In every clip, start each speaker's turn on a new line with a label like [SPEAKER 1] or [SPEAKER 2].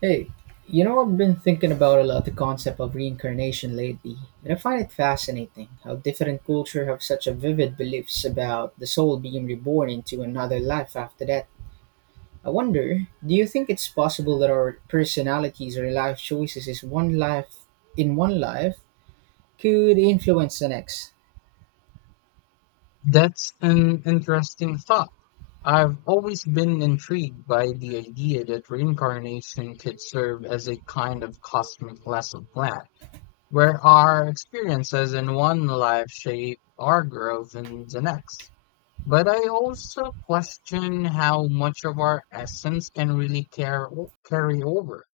[SPEAKER 1] Hey, I've been thinking about a lot the concept of reincarnation lately, and I find it fascinating how different cultures have such a vivid beliefs about the soul being reborn into another life after that. I wonder, do you think it's possible that our personalities or life choices is one life in one life could influence the next?
[SPEAKER 2] That's an interesting thought. I've always been intrigued by the idea that reincarnation could serve as a kind of cosmic lesson plan, where our experiences in one life shape our growth in the next. But I also question how much of our essence can really carry over.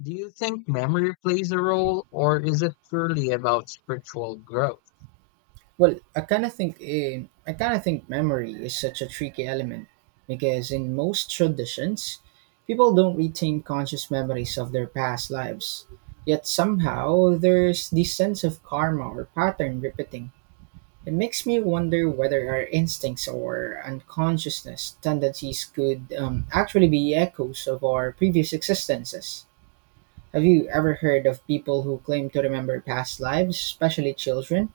[SPEAKER 2] Do you think memory plays a role, or is it purely about spiritual growth?
[SPEAKER 1] Well, I kind of think memory is such a tricky element because in most traditions, people don't retain conscious memories of their past lives. Yet somehow there's this sense of karma or pattern repeating. It makes me wonder whether our instincts or unconsciousness tendencies could actually be echoes of our previous existences. Have you ever heard of people who claim to remember past lives, especially children?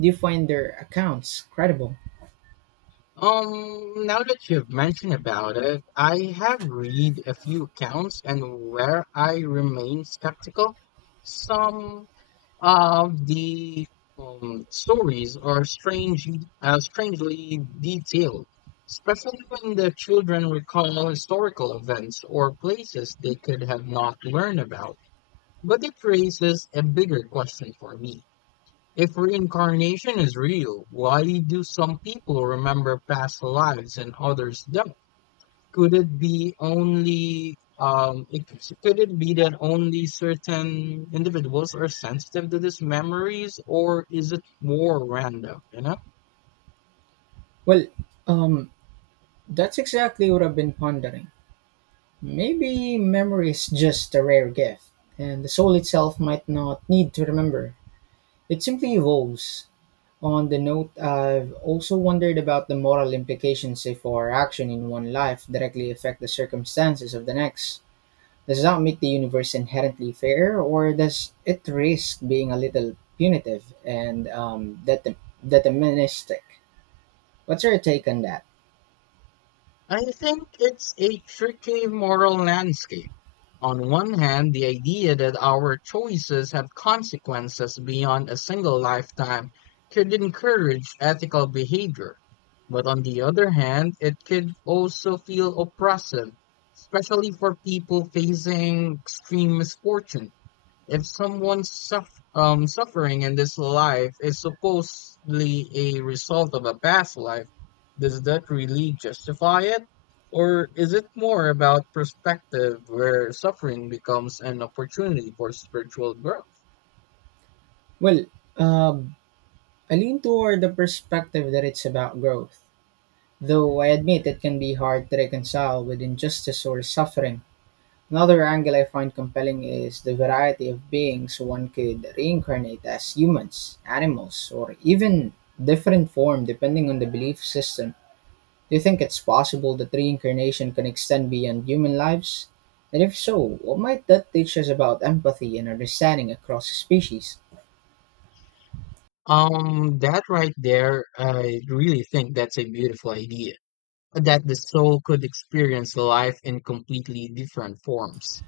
[SPEAKER 1] Do you find their accounts credible?
[SPEAKER 2] Now that you've mentioned about it, I have read a few accounts and where I remain skeptical, some of the stories are strange, strangely detailed, especially when the children recall historical events or places they could have not learned about. But it raises a bigger question for me. If reincarnation is real, why do some people remember past lives and others don't? Could it be only um it, could it be that only certain individuals are sensitive to these memories, or is it more random, you know?
[SPEAKER 1] Well, um, that's exactly what I've been pondering. Maybe memory is just a rare gift, and the soul itself might not need to remember. It simply evolves. On the note, I've also wondered about the moral implications if our action in one life directly affect the circumstances of the next. Does that make the universe inherently fair, or does it risk being a little punitive and deterministic? What's your take on that?
[SPEAKER 2] I think it's a tricky moral landscape. On one hand, the idea that our choices have consequences beyond a single lifetime could encourage ethical behavior. But on the other hand, it could also feel oppressive, especially for people facing extreme misfortune. If someone's suffering in this life is supposedly a result of a past life, does that really justify it? Or is it more about perspective where suffering becomes an opportunity for spiritual growth?
[SPEAKER 1] Well, um, I lean toward the perspective that it's about growth, though I admit it can be hard to reconcile with injustice or suffering. Another angle I find compelling is the variety of beings one could reincarnate as humans, animals, or even different form depending on the belief system. Do you think it's possible that reincarnation can extend beyond human lives? And if so, what might that teach us about empathy and understanding across species?
[SPEAKER 2] That right there, I really think that's a beautiful idea, that the soul could experience life in completely different forms.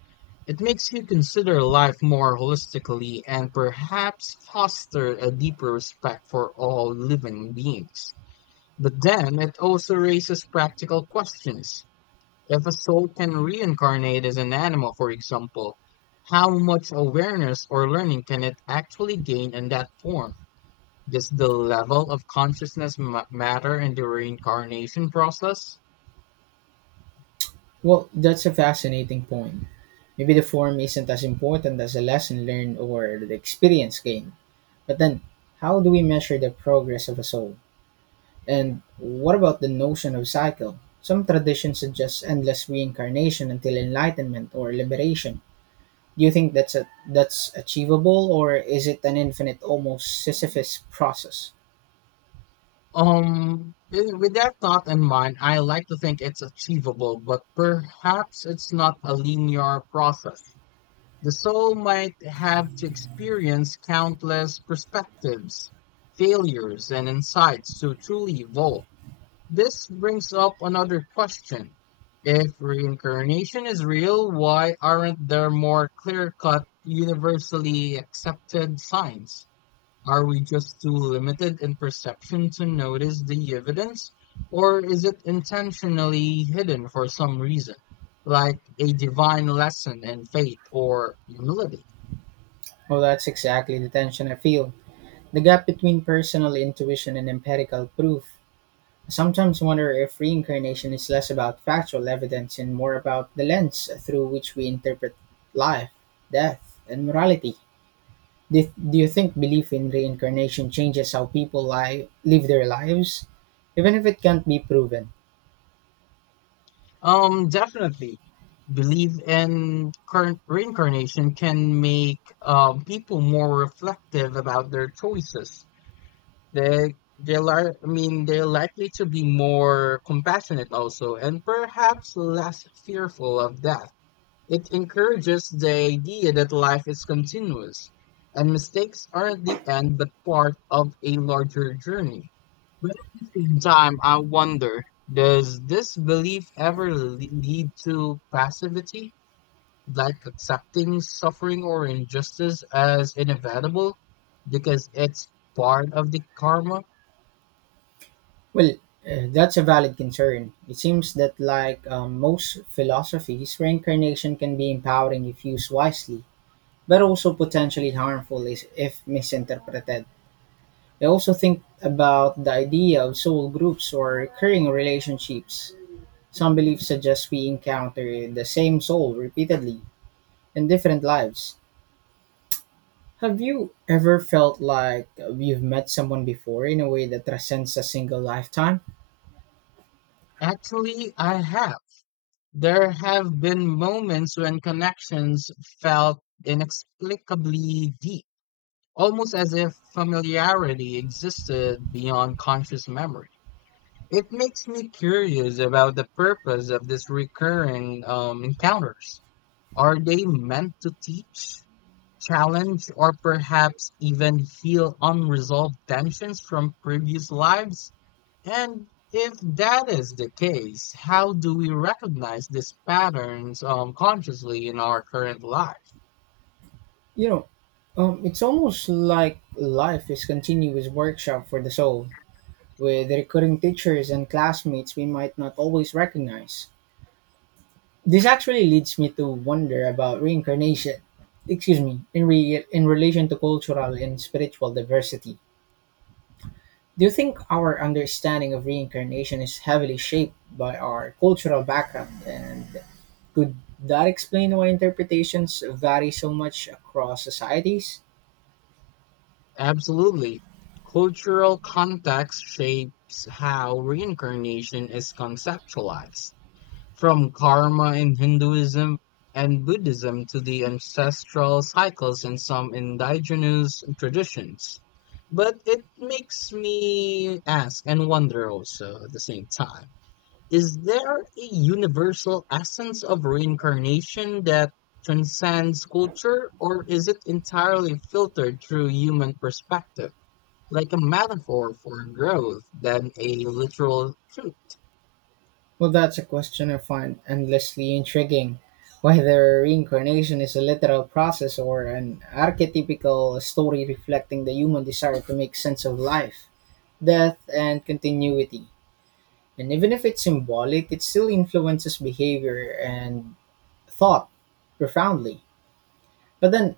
[SPEAKER 2] It makes you consider life more holistically and perhaps foster a deeper respect for all living beings. But then it also raises practical questions. If a soul can reincarnate as an animal, for example, how much awareness or learning can it actually gain in that form? Does the level of consciousness matter in the reincarnation process?
[SPEAKER 1] Well, that's a fascinating point. Maybe the form isn't as important as the lesson learned or the experience gained. But then, how do we measure the progress of a soul? And what about the notion of cycle? Some traditions suggest endless reincarnation until enlightenment or liberation. Do you think that's achievable, or is it an infinite, almost Sisyphus process?
[SPEAKER 2] With that thought in mind, I like to think it's achievable, but perhaps it's not a linear process. The soul might have to experience countless perspectives, failures, and insights to truly evolve. This brings up another question. If reincarnation is real, why aren't there more clear cut, universally accepted signs? Are we just too limited in perception to notice the evidence, or is it intentionally hidden for some reason, like a divine lesson in faith or humility?
[SPEAKER 1] Well, that's exactly the tension I feel. The gap between personal intuition and empirical proof, I sometimes wonder if reincarnation is less about factual evidence and more about the lens through which we interpret life, death, and morality. Do, do you think belief in reincarnation changes how people live their lives, even if it can't be proven?
[SPEAKER 2] Definitely. Belief in current reincarnation can make people more reflective about their choices. They I mean, they're likely to be more compassionate also, and perhaps less fearful of death. It encourages the idea that life is continuous and mistakes aren't the end but part of a larger journey. But at the same time, I wonder, does this belief ever lead to passivity, like accepting suffering or injustice as inevitable because it's part of the karma?
[SPEAKER 1] Well, that's a valid concern. It seems that, like most philosophies, reincarnation can be empowering if used wisely, but also potentially harmful if misinterpreted. I also think about the idea of soul groups or recurring relationships. Some beliefs suggest we encounter the same soul repeatedly in different lives. Have you ever felt like you've met someone before in a way that transcends a single lifetime?
[SPEAKER 2] Actually, I have. There have been moments when connections felt inexplicably deep, almost as if familiarity existed beyond conscious memory. It makes me curious about the purpose of these recurring encounters. Are they meant to teach, challenge, or perhaps even heal unresolved tensions from previous lives? And if that is the case, how do we recognize these patterns consciously in our current lives?
[SPEAKER 1] You know, it's almost like life is continuous workshop for the soul, with recurring teachers and classmates we might not always recognize. This actually leads me to wonder about reincarnation. Excuse me, in relation to cultural and spiritual diversity. Do you think our understanding of reincarnation is heavily shaped by our cultural background and could that explain why interpretations vary so much across societies?
[SPEAKER 2] Absolutely. Cultural context shapes how reincarnation is conceptualized, from karma in Hinduism and Buddhism to the ancestral cycles in some indigenous traditions. But it makes me ask and wonder also at the same time. Is there a universal essence of reincarnation that transcends culture, or is it entirely filtered through human perspective, like a metaphor for growth than a literal truth?
[SPEAKER 1] Well, that's a question I find endlessly intriguing. Whether reincarnation is a literal process or an archetypical story reflecting the human desire to make sense of life, death and continuity. And even if it's symbolic, it still influences behavior and thought profoundly. But then,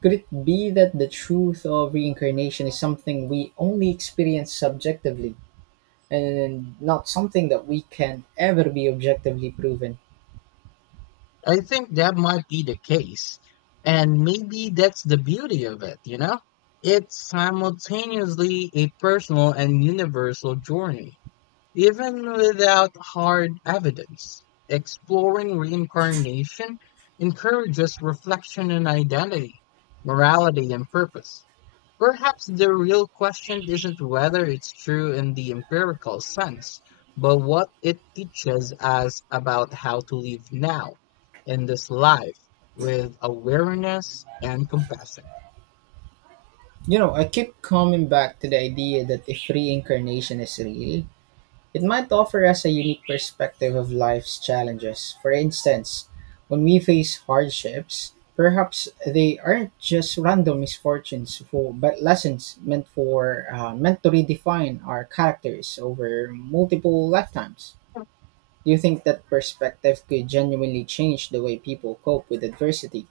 [SPEAKER 1] could it be that the truth of reincarnation is something we only experience subjectively and not something that we can ever be objectively proven?
[SPEAKER 2] I think that might be the case. And maybe that's the beauty of it, you know? It's simultaneously a personal and universal journey. Even without hard evidence, exploring reincarnation encourages reflection on identity, morality, and purpose. Perhaps the real question isn't whether it's true in the empirical sense, but what it teaches us about how to live now, in this life, with awareness and compassion.
[SPEAKER 1] You know, I keep coming back to the idea that if reincarnation is real, it might offer us a unique perspective of life's challenges. For instance, when we face hardships, perhaps they aren't just random misfortunes, but lessons meant to redefine our characters over multiple lifetimes. Do you think that perspective could genuinely change the way people cope with adversity?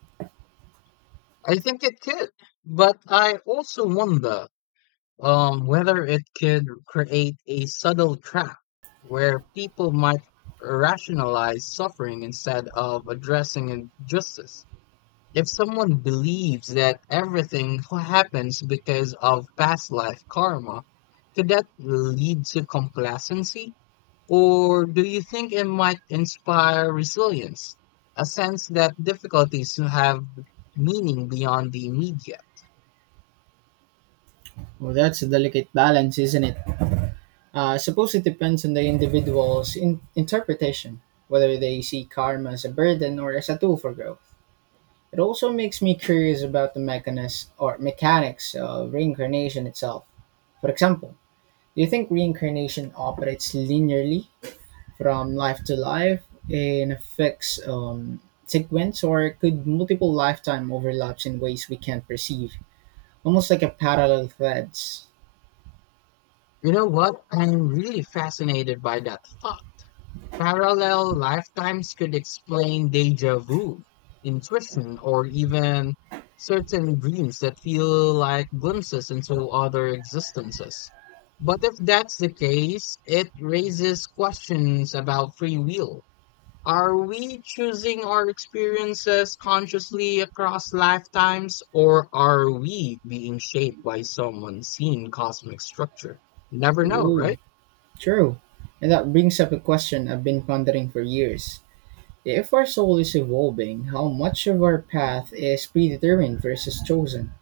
[SPEAKER 2] I think it could, but I also wonder whether it could create a subtle trap where people might rationalize suffering instead of addressing injustice. If someone believes that everything happens because of past life karma, could that lead to complacency? Or do you think it might inspire resilience, a sense that difficulties have meaning beyond the immediate?
[SPEAKER 1] Well, that's a delicate balance, isn't it? I suppose it depends on the individual's interpretation, whether they see karma as a burden or as a tool for growth. It also makes me curious about the mechanis or mechanics of reincarnation itself. For example, do you think reincarnation operates linearly from life to life in a fixed sequence, or could multiple lifetime overlaps in ways we can't perceive, almost like a parallel threads?
[SPEAKER 2] You know what? I'm really fascinated by that thought. Parallel lifetimes could explain deja vu, intuition, or even certain dreams that feel like glimpses into other existences. But if that's the case, it raises questions about free will. Are we choosing our experiences consciously across lifetimes, or are we being shaped by some unseen cosmic structure? You never know,
[SPEAKER 1] Ooh,
[SPEAKER 2] right?
[SPEAKER 1] true. And that brings up a question I've been pondering for years. If our soul is evolving, how much of our path is predetermined versus chosen?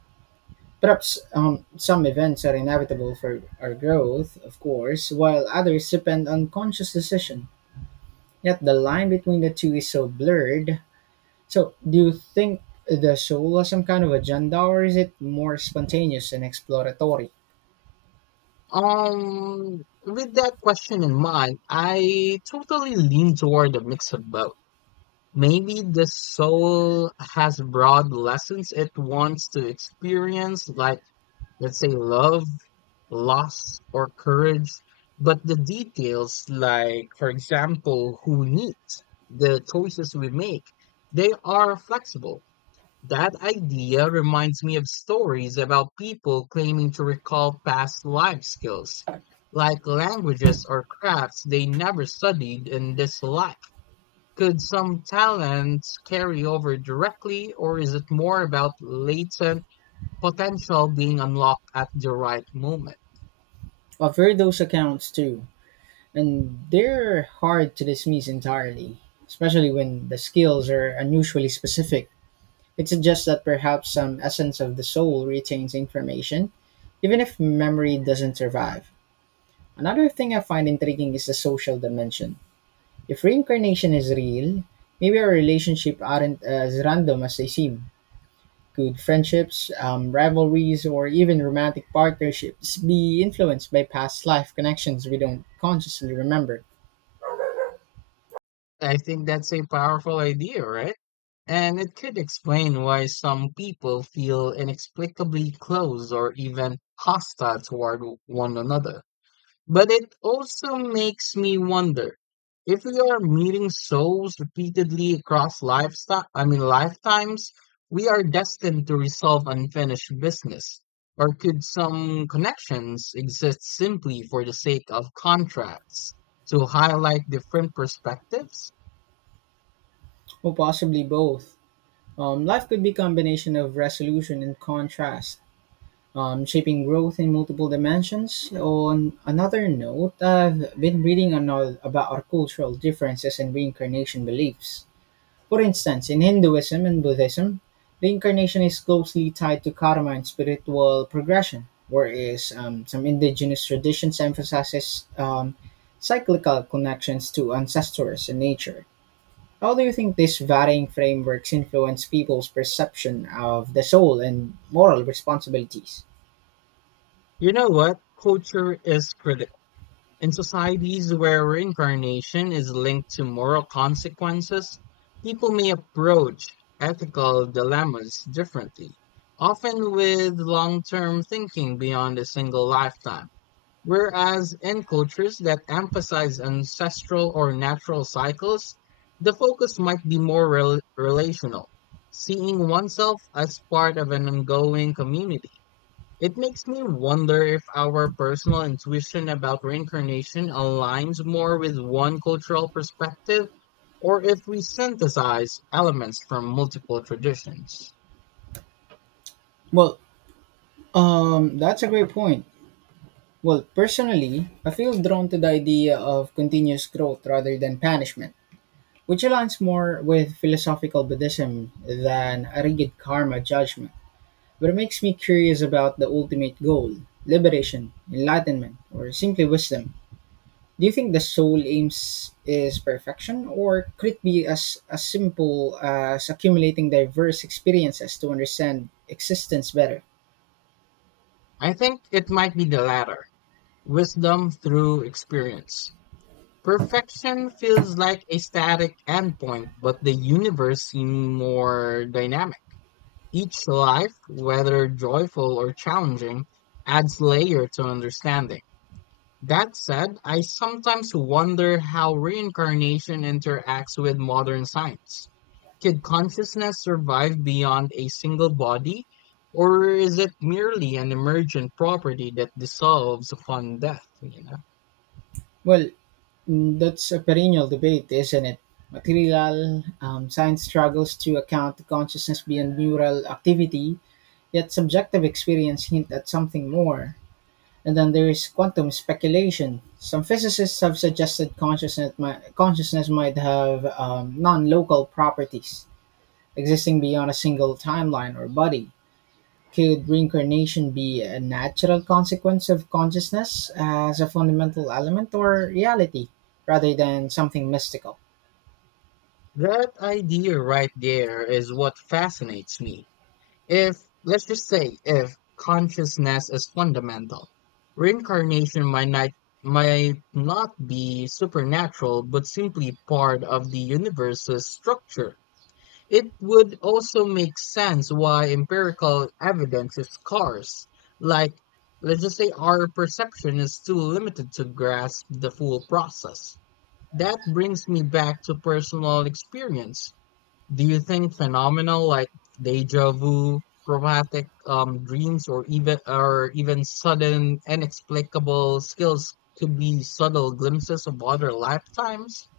[SPEAKER 1] Perhaps some events are inevitable for our growth, of course, while others depend on conscious decision. Yet the line between the two is so blurred. So, do you think the soul has some kind of agenda, or is it more spontaneous and exploratory?
[SPEAKER 2] With that question in mind, I totally lean toward a mix of both. Maybe the soul has broad lessons it wants to experience, like, let's say, love, loss, or courage. But the details, like, for example, who needs, the choices we make, they are flexible. That idea reminds me of stories about people claiming to recall past life skills, like languages or crafts they never studied in this life. Could some talents carry over directly, or is it more about latent potential being unlocked at the right moment?
[SPEAKER 1] I've heard those accounts too, and they're hard to dismiss entirely, especially when the skills are unusually specific. It suggests that perhaps some essence of the soul retains information, even if memory doesn't survive. Another thing I find intriguing is the social dimension. If reincarnation is real, maybe our relationships aren't as random as they seem. Could friendships, rivalries, or even romantic partnerships be influenced by past life connections we don't consciously remember?
[SPEAKER 2] I think that's a powerful idea, right? And it could explain why some people feel inexplicably close or even hostile toward one another. But it also makes me wonder, if we are meeting souls repeatedly across lifestyle I mean lifetimes, we are destined to resolve unfinished business. Or could some connections exist simply for the sake of contracts to highlight different perspectives?
[SPEAKER 1] Or possibly both. Life could be a combination of resolution and contrast, shaping growth in multiple dimensions. On another note, I've been reading on all about our cultural differences and reincarnation beliefs. For instance, in Hinduism and Buddhism, reincarnation is closely tied to karma and spiritual progression, whereas some indigenous traditions emphasizes cyclical connections to ancestors and nature. How do you think these varying frameworks influence people's perception of the soul and moral responsibilities?
[SPEAKER 2] You know what? Culture is critical. In societies where reincarnation is linked to moral consequences, people may approach ethical dilemmas differently, often with long term thinking beyond a single lifetime. Whereas in cultures that emphasize ancestral or natural cycles, the focus might be more relational, seeing oneself as part of an ongoing community. It makes me wonder if our personal intuition about reincarnation aligns more with one cultural perspective, or if we synthesize elements from multiple traditions.
[SPEAKER 1] Well, that's a great point. Well, personally, I feel drawn to the idea of continuous growth rather than punishment, which aligns more with philosophical Buddhism than a rigid karma judgment. But it makes me curious about the ultimate goal, liberation, enlightenment, or simply wisdom. Do you think the soul aims is perfection, or could it be as simple as accumulating diverse experiences to understand existence better?
[SPEAKER 2] I think it might be the latter, wisdom through experience. Perfection feels like a static endpoint, but the universe seems more dynamic. Each life, whether joyful or challenging, adds layer to understanding. That said, I sometimes wonder how reincarnation interacts with modern science. Could consciousness survive beyond a single body, or is it merely an emergent property that dissolves upon death, you know?
[SPEAKER 1] Well, that's a perennial debate, isn't it? Material science struggles to account to consciousness beyond neural activity, yet subjective experience hint at something more. And then there is quantum speculation. Some physicists have suggested consciousness might have non local properties, existing beyond a single timeline or body. Could reincarnation be a natural consequence of consciousness as a fundamental element or reality, rather than something mystical?
[SPEAKER 2] That idea right there is what fascinates me. If, let's just say, if consciousness is fundamental, reincarnation might not be supernatural, but simply part of the universe's structure. It would also make sense why empirical evidence is scarce. Like, let's just say our perception is too limited to grasp the full process. That brings me back to personal experience. Do you think phenomena like deja vu, traumatic dreams, or even sudden inexplicable skills could be subtle glimpses of other lifetimes?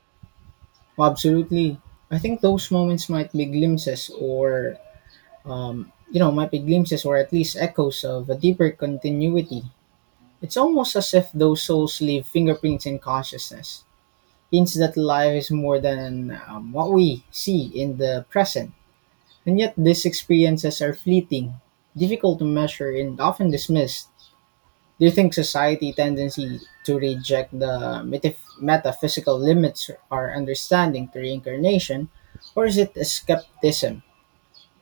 [SPEAKER 1] Well, absolutely. I think those moments might be glimpses or at least echoes of a deeper continuity. It's almost as if those souls leave fingerprints in consciousness, hints that life is more than what we see in the present. And yet, these experiences are fleeting, difficult to measure, and often dismissed. Do you think society tendency to reject the metaphysical limits or understanding to reincarnation, or is it a skepticism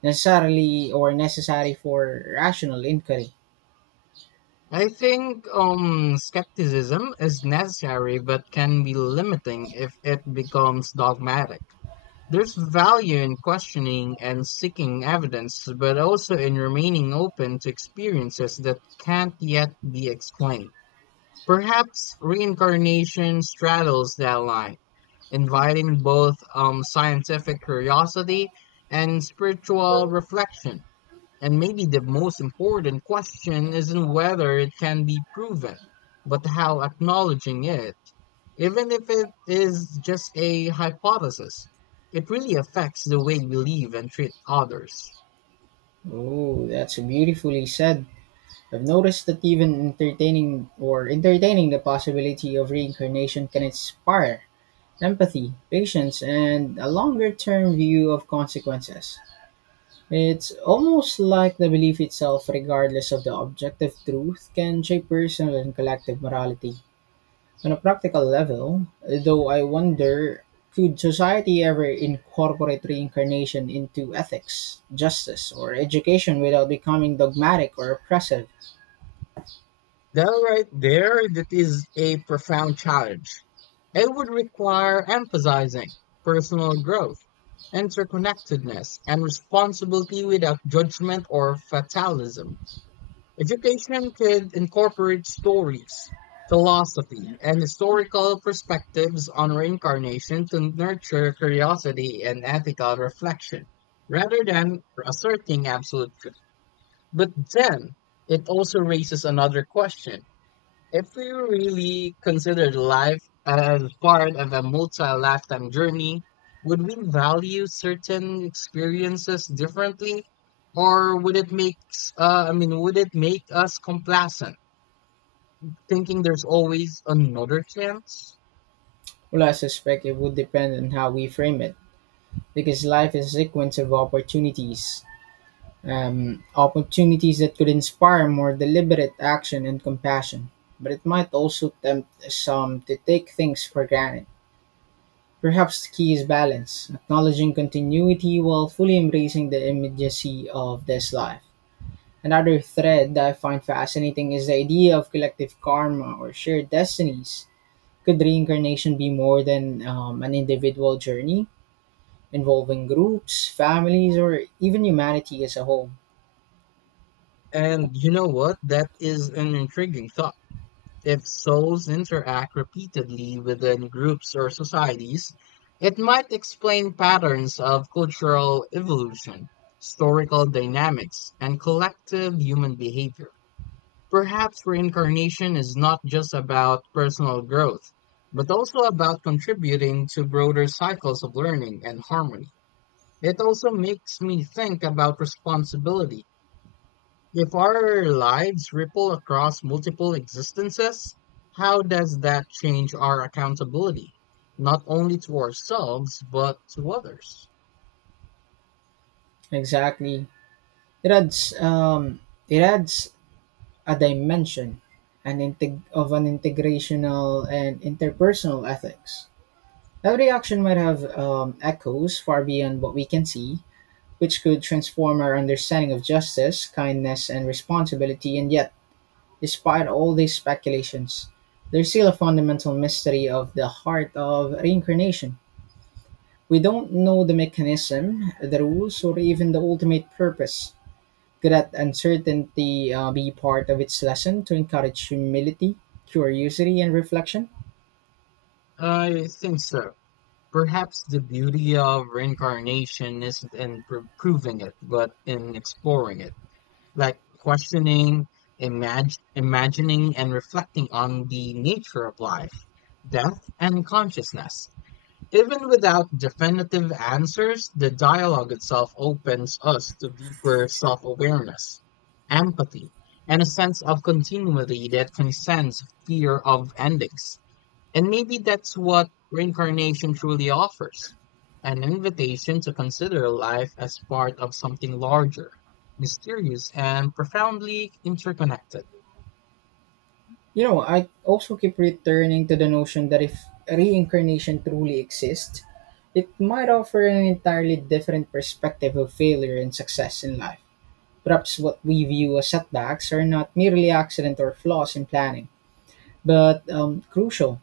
[SPEAKER 1] necessarily or necessary for rational inquiry?
[SPEAKER 2] I think skepticism is necessary, but can be limiting if it becomes dogmatic. There's value in questioning and seeking evidence, but also in remaining open to experiences that can't yet be explained. Perhaps reincarnation straddles that line, inviting both scientific curiosity and spiritual reflection. And maybe the most important question isn't whether it can be proven, but how acknowledging it, even if it is just a hypothesis, it really affects the way we live and treat others.
[SPEAKER 1] Oh, that's beautifully said. I've noticed that even entertaining or entertaining the possibility of reincarnation can inspire empathy, patience, and a longer term view of consequences. It's almost like the belief itself, regardless of the objective truth, can shape personal and collective morality. On a practical level, though, I wonder, could society ever incorporate reincarnation into ethics, justice, or education without becoming dogmatic or oppressive?
[SPEAKER 2] That right there, that is a profound challenge. It would require emphasizing personal growth, interconnectedness, and responsibility without judgment or fatalism. Education could incorporate stories, philosophy, and historical perspectives on reincarnation to nurture curiosity and ethical reflection, rather than asserting absolute truth. But then, it also raises another question. If we really considered life as part of a multi-lifetime journey, would we value certain experiences differently, or would it make I mean, would it make us complacent, thinking there's always another chance?
[SPEAKER 1] Well, I suspect it would depend on how we frame it, because life is a sequence of opportunities. Opportunities that could inspire more deliberate action and compassion. But it might also tempt some to take things for granted. Perhaps the key is balance, acknowledging continuity while fully embracing the immediacy of this life. Another thread that I find fascinating is the idea of collective karma or shared destinies. Could reincarnation be more than an individual journey, involving groups, families, or even humanity as a whole?
[SPEAKER 2] And you know what? That is an intriguing thought. If souls interact repeatedly within groups or societies, it might explain patterns of cultural evolution, historical dynamics, and collective human behavior. Perhaps reincarnation is not just about personal growth, but also about contributing to broader cycles of learning and harmony. It also makes me think about responsibility, if our lives ripple across multiple existences, how does that change our accountability, not only to ourselves, but to others?
[SPEAKER 1] Exactly. It adds, um, it adds a dimension, an integrational and interpersonal ethics. Every action might have echoes far beyond what we can see, which could transform our understanding of justice, kindness, and responsibility. And yet, despite all these speculations, there's still a fundamental mystery of the heart of reincarnation. We don't know the mechanism, the rules, or even the ultimate purpose. Could that uncertainty be part of its lesson to encourage humility, curiosity, and reflection?
[SPEAKER 2] I think so. Perhaps the beauty of reincarnation isn't in proving it, but in exploring it, like questioning, imagining, and reflecting on the nature of life, death, and consciousness. Even without definitive answers, the dialogue itself opens us to deeper self awareness, empathy, and a sense of continuity that transcends fear of endings. And maybe that's what reincarnation truly offers, an invitation to consider life as part of something larger, mysterious, and profoundly interconnected.
[SPEAKER 1] You know, I also keep returning to the notion that if reincarnation truly exists, it might offer an entirely different perspective of failure and success in life. Perhaps what we view as setbacks are not merely accident or flaws in planning, but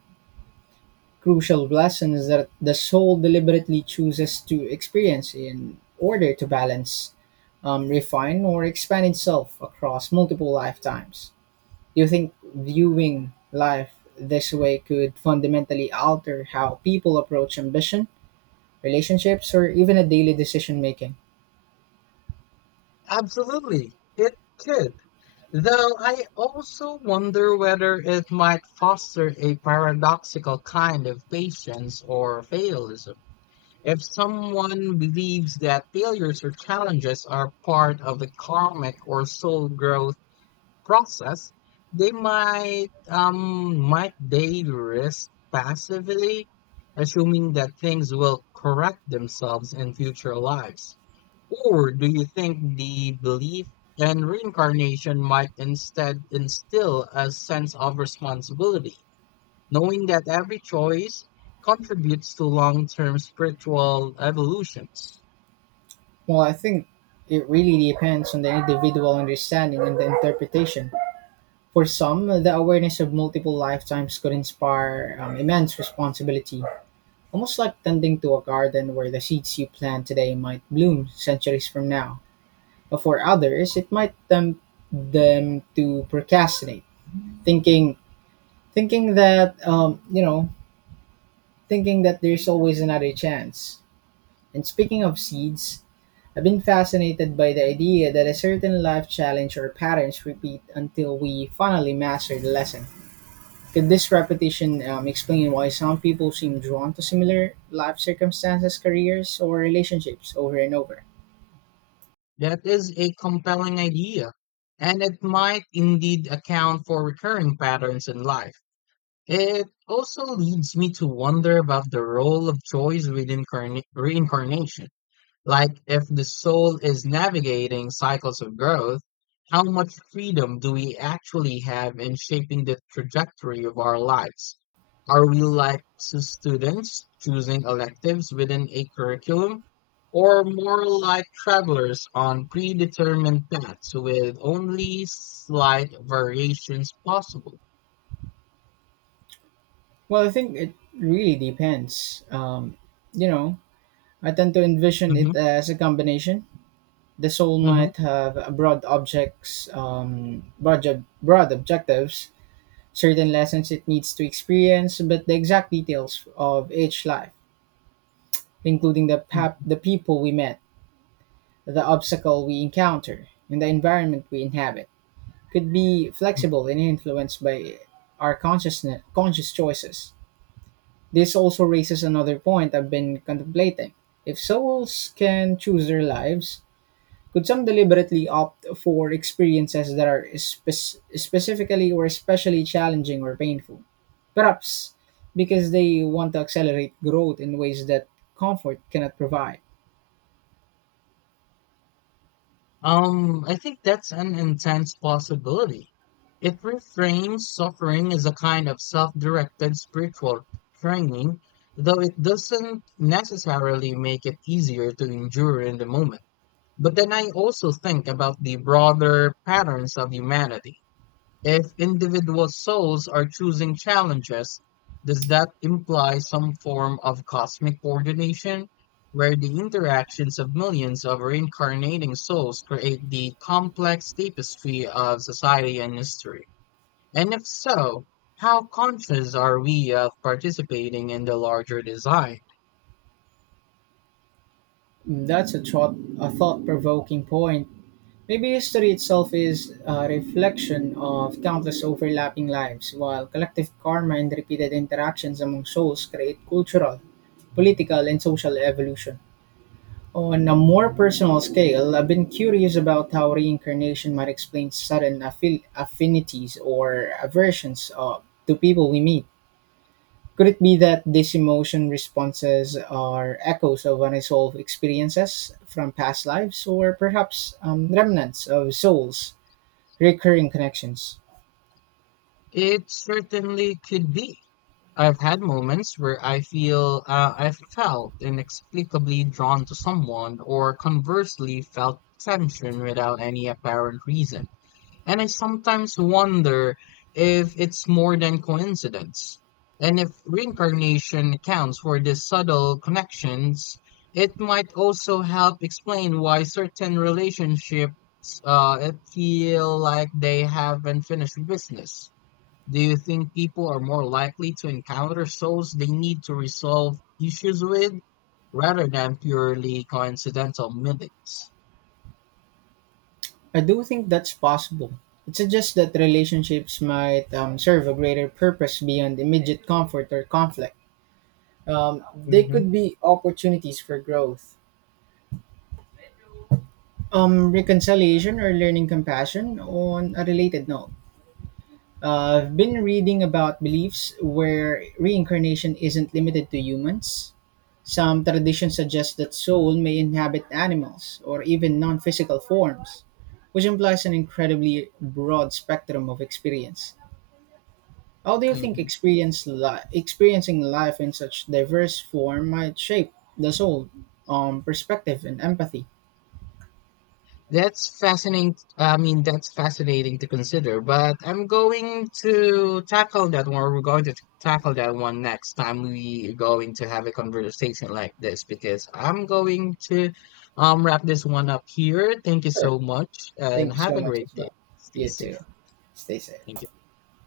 [SPEAKER 1] crucial lessons that the soul deliberately chooses to experience in order to balance, refine, or expand itself across multiple lifetimes. Do you think viewing life this way could fundamentally alter how people approach ambition, relationships, or even a daily decision making?
[SPEAKER 2] Absolutely, it could. Though I also wonder whether it might foster a paradoxical kind of patience or fatalism. If someone believes that failures or challenges are part of the karmic or soul growth process, they might they risk passively assuming that things will correct themselves in future lives. Or do you think the belief in reincarnation might instead instill a sense of responsibility, knowing that every choice contributes to long term spiritual evolutions?
[SPEAKER 1] Well, I think it really depends on the individual understanding and the interpretation. For some, the awareness of multiple lifetimes could inspire immense responsibility, almost like tending to a garden where the seeds you plant today might bloom centuries from now. But for others, it might tempt them to procrastinate, thinking thinking that um, you know thinking that there's always another chance. And speaking of seeds, I've been fascinated by the idea that a certain life challenge or patterns repeat until we finally master the lesson. Could this repetition explain why some people seem drawn to similar life circumstances, careers or relationships over and over?
[SPEAKER 2] That is a compelling idea, and it might indeed account for recurring patterns in life. It also leads me to wonder about the role of choice within reincarnation. Like, if the soul is navigating cycles of growth, how much freedom do we actually have in shaping the trajectory of our lives? Are we like students choosing electives within a curriculum, or more like travelers on predetermined paths with only slight variations possible?
[SPEAKER 1] Well, I think it really depends you know I tend to envision
[SPEAKER 2] Hmm.
[SPEAKER 1] it as a combination. The soul might have a broad objects, broad, ob- broad objectives, certain lessons it needs to experience, but the exact details of each life, including the the people we met, the obstacle we encounter, and the environment we inhabit, could be
[SPEAKER 2] Hmm.
[SPEAKER 1] flexible and influenced by our conscious choices. This also raises another point I've been contemplating. If souls can choose their lives, could some deliberately opt for experiences that are specifically or especially challenging or painful? Perhaps because they want to accelerate growth in ways that comfort cannot provide.
[SPEAKER 2] I think that's an intense possibility. It reframes suffering as a kind of self-directed spiritual training, though it doesn't necessarily make it easier to endure in the moment. But then I also think about the broader patterns of humanity. If individual souls are choosing challenges, does that imply some form of cosmic coordination where the interactions of millions of reincarnating souls create the complex tapestry of society and history? And if so, how conscious are we of participating in the larger design?
[SPEAKER 1] Hmm. A thought-provoking point. Maybe history itself is a reflection of countless overlapping lives, while collective karma and repeated interactions among souls create cultural, political, and social evolution. On a more personal scale, I've been curious about how reincarnation might explain sudden affinities or aversions to people we meet. Could it be that these emotion responses are echoes of unresolved experiences from past lives, or perhaps remnants of souls' recurring connections?
[SPEAKER 2] It certainly could be. I've had moments where I've felt inexplicably drawn to someone, or conversely felt tension without any apparent reason. And I sometimes wonder if it's more than coincidence, and if reincarnation accounts for these subtle connections. It might also help explain why certain relationships it feel like they haven't finished business. Do you think people are more likely to encounter souls they need to resolve issues with rather than purely coincidental meetings?
[SPEAKER 1] I do think that's possible. It suggests that relationships might serve a greater purpose beyond immediate comfort or conflict. They
[SPEAKER 2] Hmm.
[SPEAKER 1] could be opportunities for growth, reconciliation, or learning compassion. On a related note, I've been reading about beliefs where reincarnation isn't limited to humans. Some traditions suggest that soul may inhabit animals or even non physical forms, which implies an incredibly broad spectrum of experience. How do you think
[SPEAKER 2] Hmm.
[SPEAKER 1] experiencing life in such diverse form might shape the soul, perspective, and empathy?
[SPEAKER 2] That's fascinating. I mean, that's fascinating to consider, but I'm going to tackle that one. We're going to tackle that one next time. We going to have a conversation like this because I'm going to wrap this one up here. Thank you
[SPEAKER 1] Sure.
[SPEAKER 2] so much and
[SPEAKER 1] Thank you
[SPEAKER 2] have
[SPEAKER 1] so
[SPEAKER 2] a
[SPEAKER 1] much
[SPEAKER 2] great
[SPEAKER 1] as
[SPEAKER 2] day.
[SPEAKER 1] well.
[SPEAKER 2] Stay
[SPEAKER 1] You
[SPEAKER 2] safe.
[SPEAKER 1] too. Stay
[SPEAKER 2] Thank
[SPEAKER 1] safe.
[SPEAKER 2] you.